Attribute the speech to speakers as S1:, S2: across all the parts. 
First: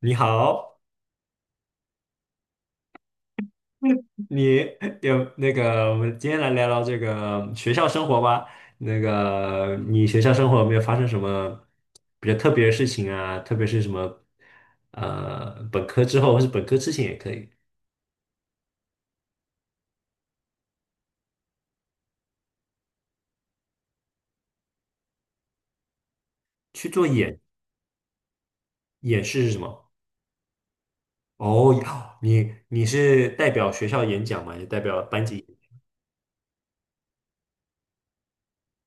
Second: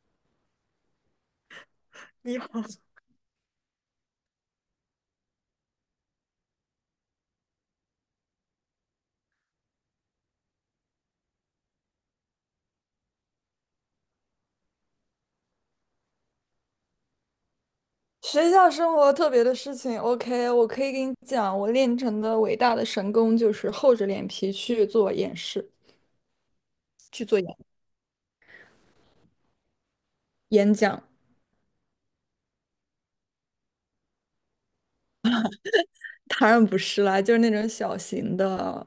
S1: 你好，
S2: 你好，
S1: 你有那个，我们今天来聊聊这个学校生活吧。那个，你学校生活有没有发生什么比较特别的事情啊？特别是什么，本科之后或是本科之前也可以
S2: 学校生活特别的事情，OK，我可以给你讲，我练成的伟大的神功就是厚着脸皮去做演示，
S1: 去做
S2: 去做演
S1: 演示是什么？
S2: 演讲。
S1: 哦，你是代表学校演讲吗？还是代表班级？
S2: 当然不是啦，就是那种小型的，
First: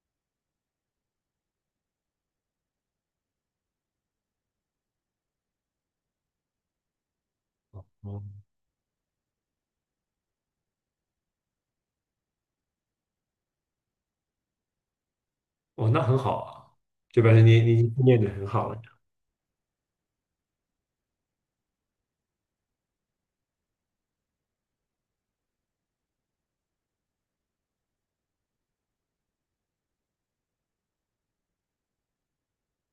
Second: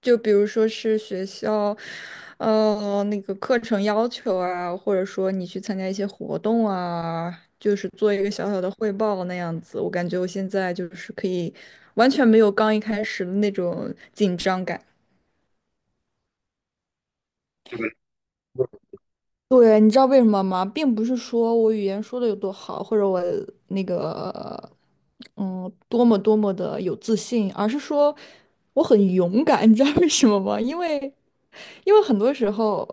S2: 就比如说是学校，那个课程要求啊，或者说你去参加一些活动啊，就是做
S1: 哦，
S2: 一个小小的汇报那样子。我感觉我现在就是可以完全没有刚一开始的那种紧张感。
S1: 哦，那很好啊，就表示你训练的很好了。
S2: 对，你知道为什么吗？并不是说我语言说的有多好，或者我那个，多么多么的有自信，而是说我很勇敢。你知道为什么吗？因为很多时候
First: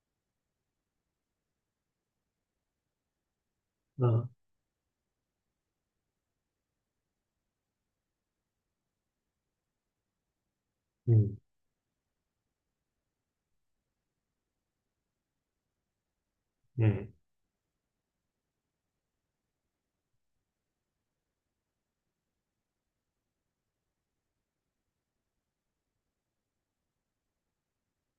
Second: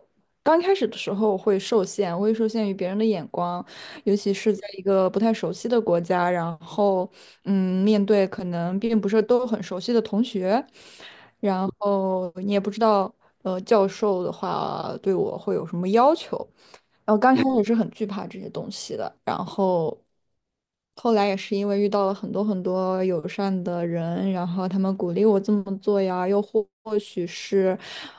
S2: 刚开始的时候我会受限，我会受限于别人的眼光，尤
S1: 嗯
S2: 其是在一个不太熟悉的国家，然后面对可能并不是都很熟悉的同学，
S1: 嗯
S2: 然后你也不知道教授的话对我会有什么要求，
S1: 嗯
S2: 然后刚开始是很惧怕这些东西的，然后后来也是因为遇到了很多很多友善的人，然后他们鼓励我这么做呀，又或许是，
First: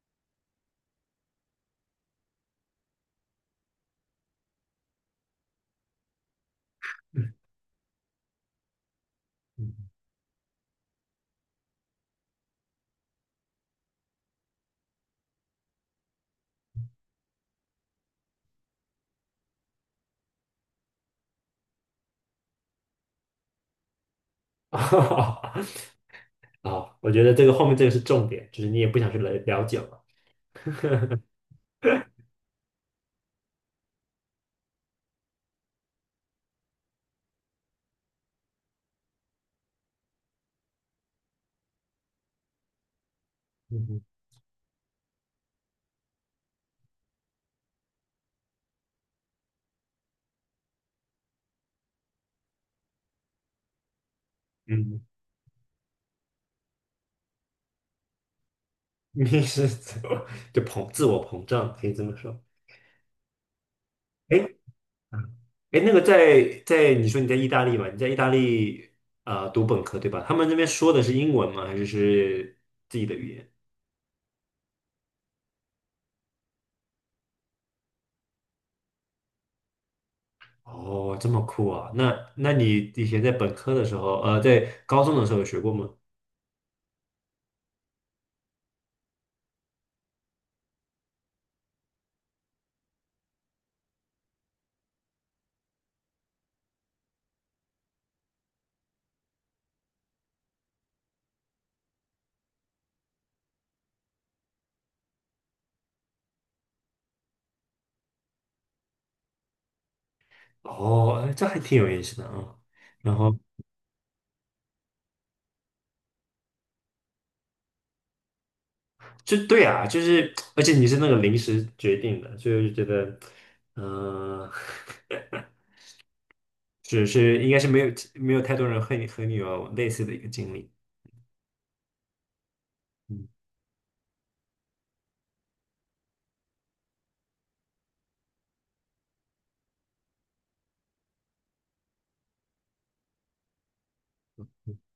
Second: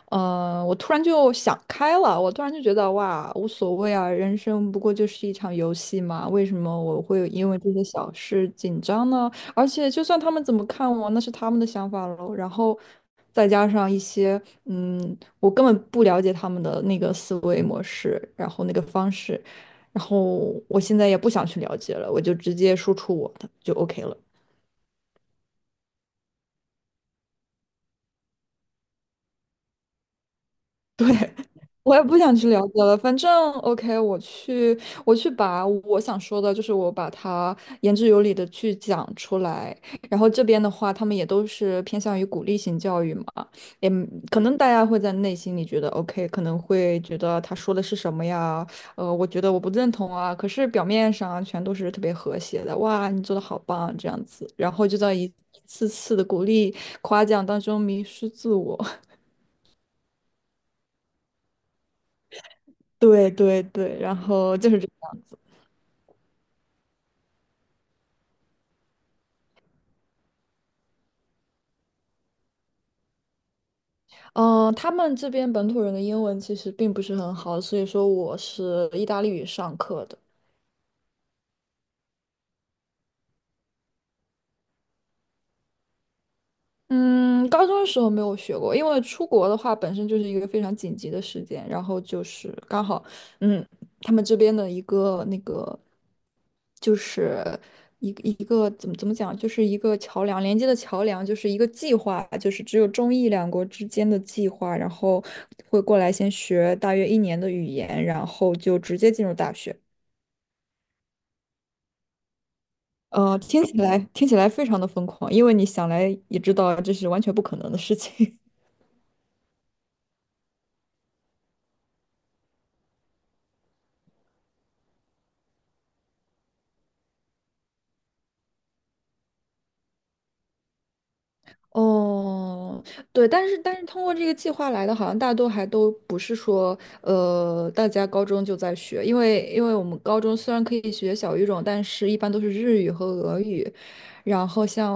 S2: 我突然就想开了，我突然就觉得哇，无所谓啊，人生不过就是一场游戏嘛，为什么我会因为这些小事紧张呢？而
S1: 嗯
S2: 且就算他们怎么看我，那是他们的想法喽。然后再加上一些，我根本不了解他们的那个思维模式，然后那个方式。然后我现在也不想去了解了，我就直接输出我的就 OK 了。
S1: 哈哈啊，我觉得这个后面这个是重点，就是你也不想去了解嘛。
S2: 对，我也不想去了解了。反正 OK，我去，我去把我想说的，就是我把它言之有理的去讲出来。然后这边的话，他们也都是偏向于鼓励型教育嘛，
S1: 嗯
S2: 也
S1: 哼，
S2: 可能大家会在内心里觉得 OK，可能会觉得他说的是什么呀？我觉得我不认同啊。可是表面上全都是特别和谐的，哇，你做的好棒这样子，然后就
S1: 嗯，
S2: 在一次次的鼓励夸奖当中迷失自我。
S1: 你是怎么就自我膨胀，可以这么说。
S2: 对对对，然
S1: 哎，
S2: 后就是这个
S1: 嗯
S2: 样子。
S1: 哎，那个在你说你在意大利嘛？你在意大利读本科对吧？他们那边说的是英文吗？还是是自己的语言？
S2: 嗯、他们这边本土人的英文其实并不是很好，所以说我是意大利语上课的。
S1: 哦，这么酷啊！那那你以前在本科的时候，在高中的时候有学过吗？
S2: 嗯，高中的时候没有学过，因为出国的话本身就是一个非常紧急的时间，然后就是刚好，嗯，他们这边的一个那个，就是一个怎么讲，就是一个桥梁连接的桥梁，就是一个计划，就是只有中意两国之间的计划，然后会过来先学大约一年的语言，然后就直接进入大学。
S1: 哦，哎这还挺有意思的啊。然后。
S2: 听起来非常的疯狂，因为你想来也知道这是完全不可能的事情。
S1: 就对啊，就是，而且你是那个临时决定的，所以我就觉得，嗯、只 是是，应该是没有太多人和你有类似的一个经历。
S2: 哦，
S1: 嗯
S2: 对，但是通过这个计划来的，好像大多还都不是说，大家高中就在学，因为我们高中虽然可以学小语种，但是一般都是日语和俄语，然后像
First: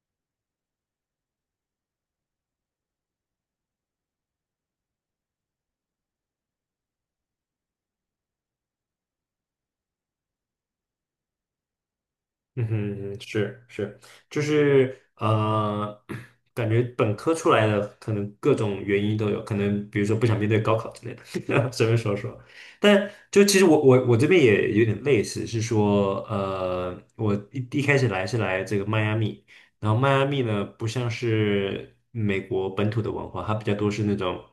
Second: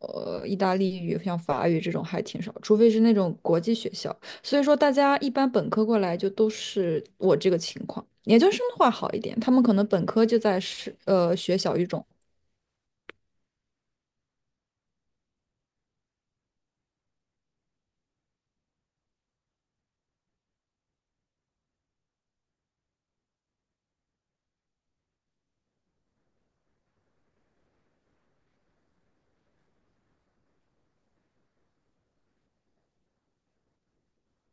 S2: 意大利语、像法语这种还挺少，除非是那种国际学校，所以说大家一般本科过来就都是我这个情况，研究生的话好一点，他们可能本科就在是学小语种。
S1: 嗯哼嗯哼是是，就是感觉本科出来的可能各种原因都有，可能比如说不想面对高考之类的，随便说说。但就其实我这边也有点类似，是说我一开始来是来这个迈阿密，然后迈阿密呢不像是美国本土的文化，它比较多是那种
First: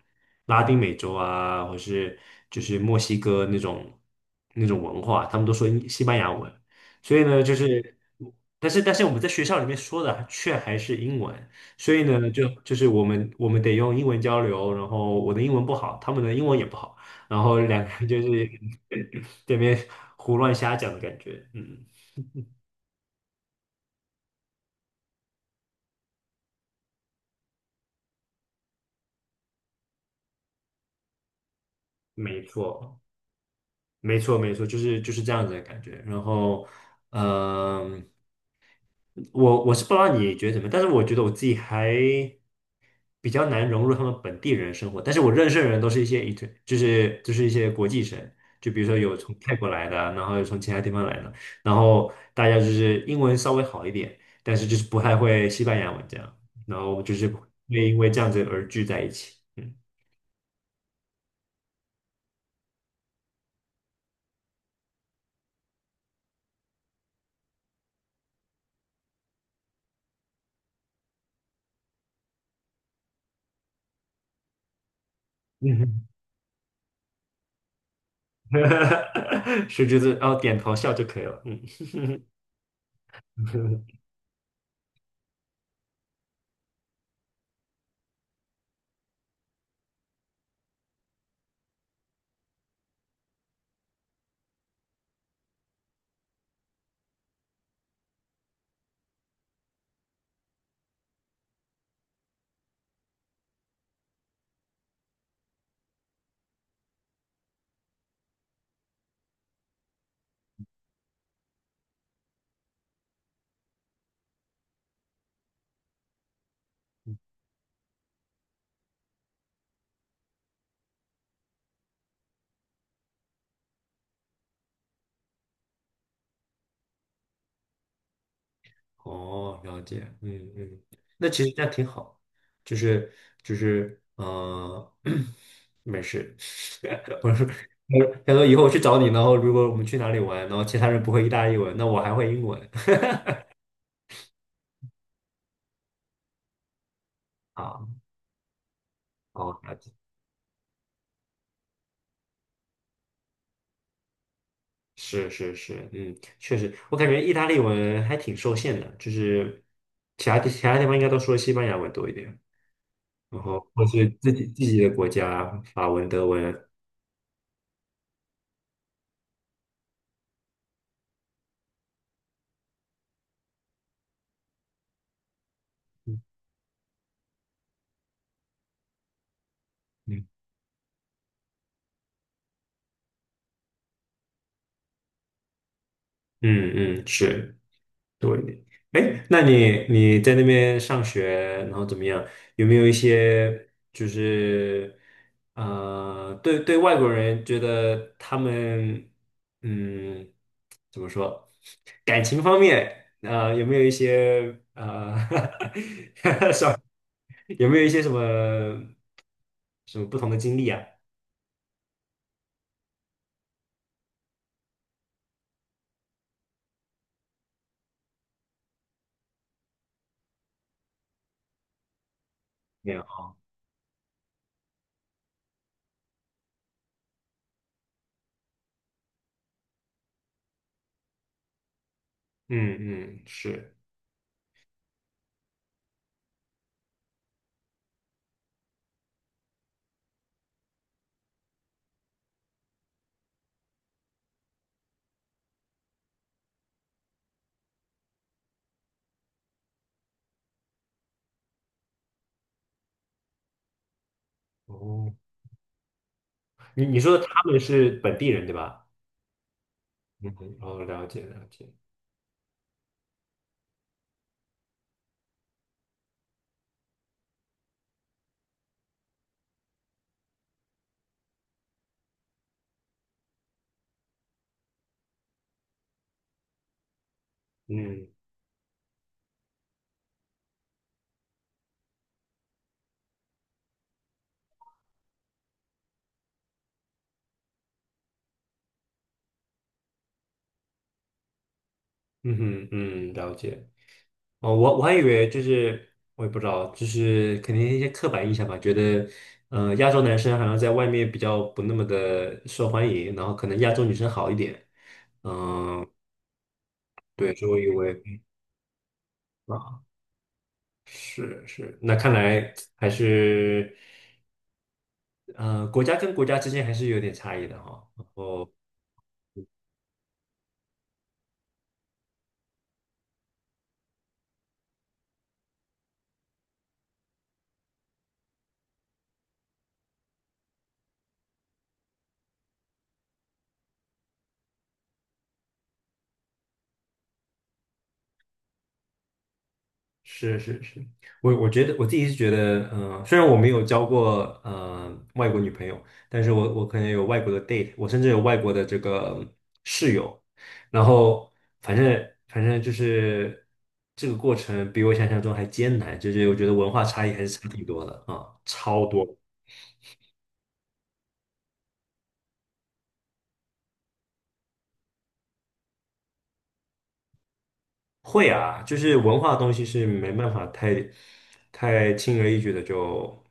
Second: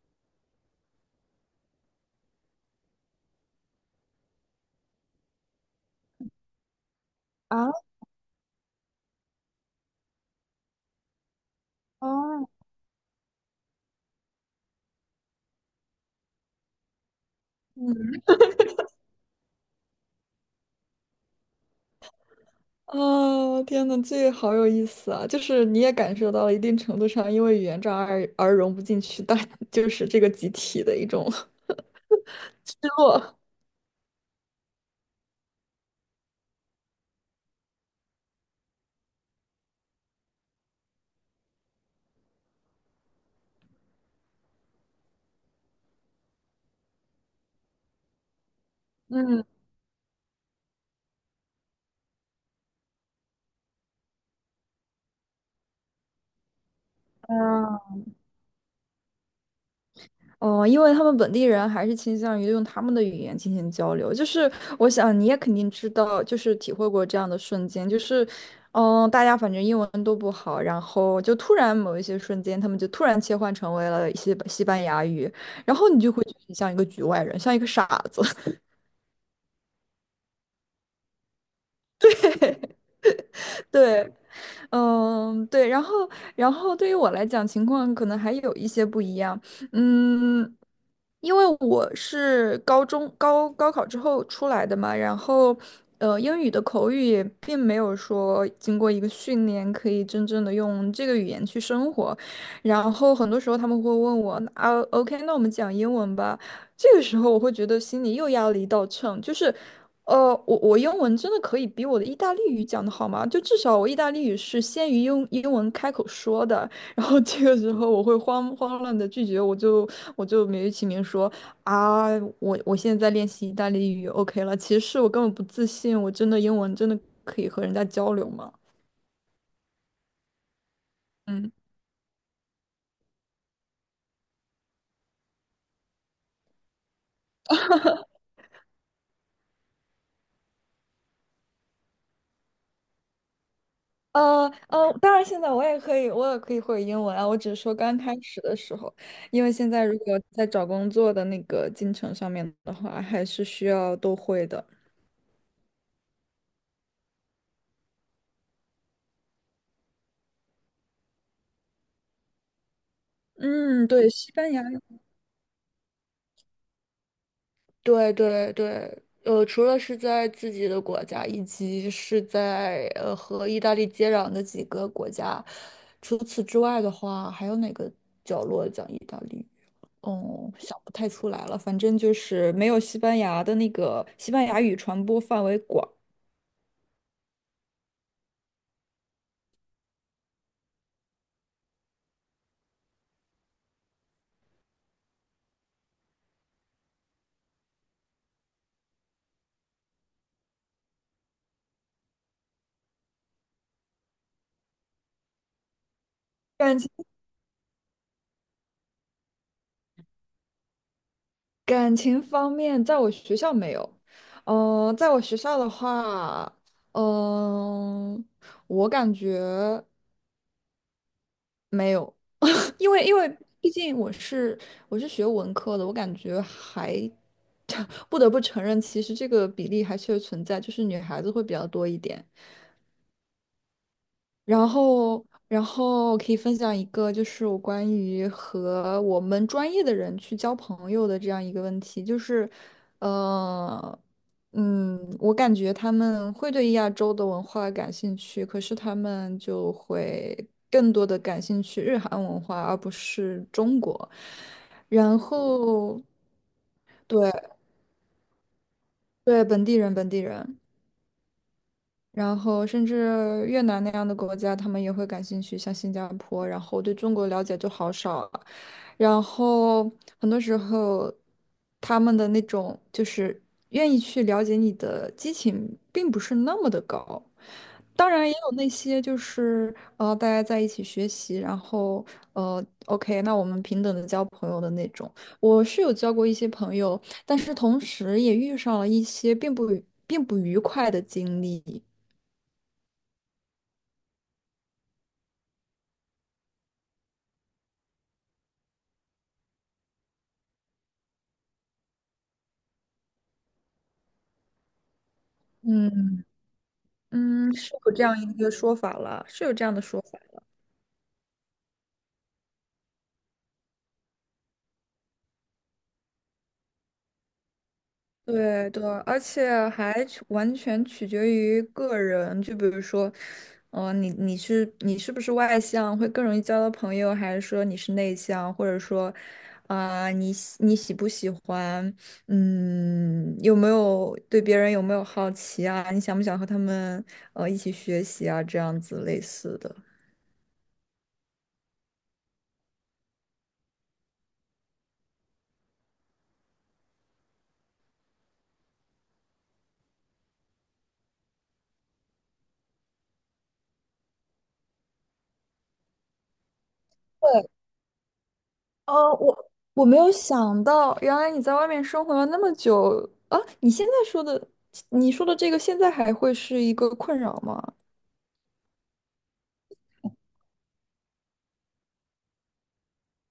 S1: 拉丁美洲啊，或是就是墨西哥那种文化，他们都说西班牙文。所以呢，就
S2: 啊，
S1: 是，但是我们在学校里面说的却还是英文，所以呢，就
S2: 哦，
S1: 就是我们得用英文交流，然后我的英文不好，他们的英文也不好，然后两个人就是 这边胡乱瞎讲的感觉，嗯，
S2: 啊，天呐，这个好有意思啊！就是你也感受到了一定程度上，因为语言障碍而融不进去但 就是这个集体的一种
S1: 没
S2: 失
S1: 错，
S2: 落。
S1: 没错，没错，就是就是这样子的感觉，然后，嗯、我我是不知道你觉得怎么样但是我觉得我自己还。比较难融入他们本地人生活。但是我认识的人都是一些 i n 就是一些国际生，就比如说有从
S2: 嗯
S1: 泰国来的啊，然后有从其他地方来的，然后大家就是英文稍微好一点，但是就是不太会西班牙文这样，然后就是会因
S2: 啊，
S1: 为这样子而聚在一起。嗯
S2: 哦，因为他们本地人还是倾向于用他们的语言进行交流。就是我想你也肯定知道，就是体会过这样的瞬间，就是，大家反正英文都不好，然后就突然某一些瞬间，他们就突然切换成为了一些西班牙语，然后你
S1: 嗯
S2: 就会觉得你像一个局外人，像一个傻子。
S1: 哼，是就是哦，点头笑就可以了。嗯。
S2: 对，嗯，对，然后，然后对于我来讲，情况可能还有一些不一样。嗯，因为我是高中高考之后出来的嘛，然后，英语的口语也并没有说经过一个训练可以真正的用这个语言去生活。然后很多时候他们会问我，啊，OK，那我们讲英文吧。这个时候我会觉得心里又压了一道秤，就是，我英文真的可以比我的意大利语讲的好吗？就至少我意大利语是先于英文开口说的，然后这个时候我会慌慌乱的拒绝，我就美其名说啊，我现在在练习意大利语，OK 了，其实我根本不自信，我真的英文真的可以和人家交流吗？
S1: 哦，了解，嗯嗯，那其实
S2: 嗯。
S1: 这样挺好，就是就是嗯，没事，我说我他说以后我去找你，然后如果我们去哪里玩，然后其他人不会意大利文，那我还会英文
S2: 当然现在我也可以，我也可以会英文啊。我只是说
S1: 啊，
S2: 刚开始的时候，因为
S1: 哦，
S2: 现
S1: 了
S2: 在
S1: 解，
S2: 如果在找工作的那个进程上面的话，还是需要都会的。
S1: 是是是，嗯，确实，我感觉意大利文还挺受限的，就是其他地方应该都说西班牙文多一点，然后或
S2: 嗯，
S1: 是
S2: 对，西班牙
S1: 自己的
S2: 语
S1: 国家法文、德文，
S2: 对对对，除了是在自己的国家，以及是在和意大利接壤的几个国家，除此之外的话，还有哪个角落讲意大利
S1: 嗯
S2: 哦，想不太出来了，反正就是没有西班牙的那个西班牙语传播范围广。
S1: 嗯嗯，是。对，哎，那你你在那边上学，然后怎么样？有没有一些就是对对外国人觉得他们嗯怎么说，感情方面有没有一些
S2: 感情
S1: 有没有一些什么不同的经历啊？
S2: 感情方面，在我学校没有。嗯、在我学校的话，嗯、我感觉没有，因
S1: 没有
S2: 为因
S1: 哈，
S2: 为毕竟我是学文科的，我感觉还 不得不承认，其实这个比例还确实存在，就是女孩子会比较多一点。
S1: 嗯嗯是
S2: 然后，然后我可以分享一个，就是我关于和我们专业的人去交朋友的这样一个问题，就是，呃，我感觉他们会对亚洲的文化感兴趣，可是他们就会更多的感兴趣日韩文化，而不是中国。
S1: 哦，
S2: 然后，
S1: 你说
S2: 对
S1: 他们是本地人对吧？
S2: 对，本地人，本地
S1: 嗯，
S2: 人。
S1: 哦，了解了解，
S2: 然后甚至越南那样的国家，他们也会感兴趣，像新加坡。然后对中国了解就好少了，然后很多时候他们的那种就是愿意去了解你的激情，并不是那么的高。
S1: 嗯。
S2: 当然也有那些就是大家在一起学习，然后OK，那我们平等的交朋友的那种。我是有交过一些朋友，但是同时也遇上了一些并不愉快的经历。
S1: 嗯哼，嗯，了解。哦，我还以为就是，我也不知道，就是肯定一些刻板印象吧，觉得，亚洲男生好像在外面比较不那么的受欢迎，然后可能亚洲女生好一点。
S2: 嗯
S1: 对，所以
S2: 嗯，
S1: 我以
S2: 是有
S1: 为
S2: 这样一个说法了，是有这样
S1: 啊，
S2: 的说法。
S1: 是是，那看来还是，国家跟国家之间还是有点差异的哈、
S2: 对对，而且还取完全取决于个人，就比如说，你是不是外向，会更容易交到朋友，还是说你是内向，或者说，啊、你喜不喜欢，有没有对别人有没有好奇啊？你想不想和他们一起学习啊？这样子类似的。
S1: 是是是，我觉得我自己是觉得，嗯，虽然我没有交过外国女朋友，但是我可能有外国的 date，我甚至有外国的这个室友，然后反正就是这个过程比我想象中还艰难，就是我觉得文化差异还是差挺多的啊，超多。
S2: 哦，我没有想到，原来你在外面生活了那么久啊！你现在说的，你说的这个，现在还会是一个困扰吗
S1: 会啊，就是文化东西是没办法太轻而易举的就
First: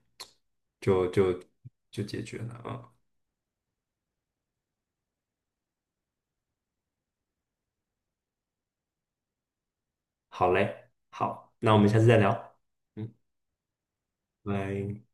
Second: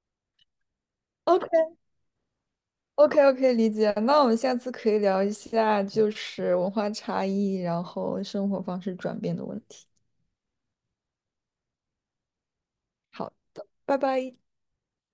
S1: 就就
S2: ？OK
S1: 就解决了啊。
S2: OK OK，理解。那我们下次可以聊一下，就是文化差异，然后生活方式转变的问题。
S1: 好嘞，好，那我们下次再聊，嗯，
S2: 好的，拜拜。
S1: 拜。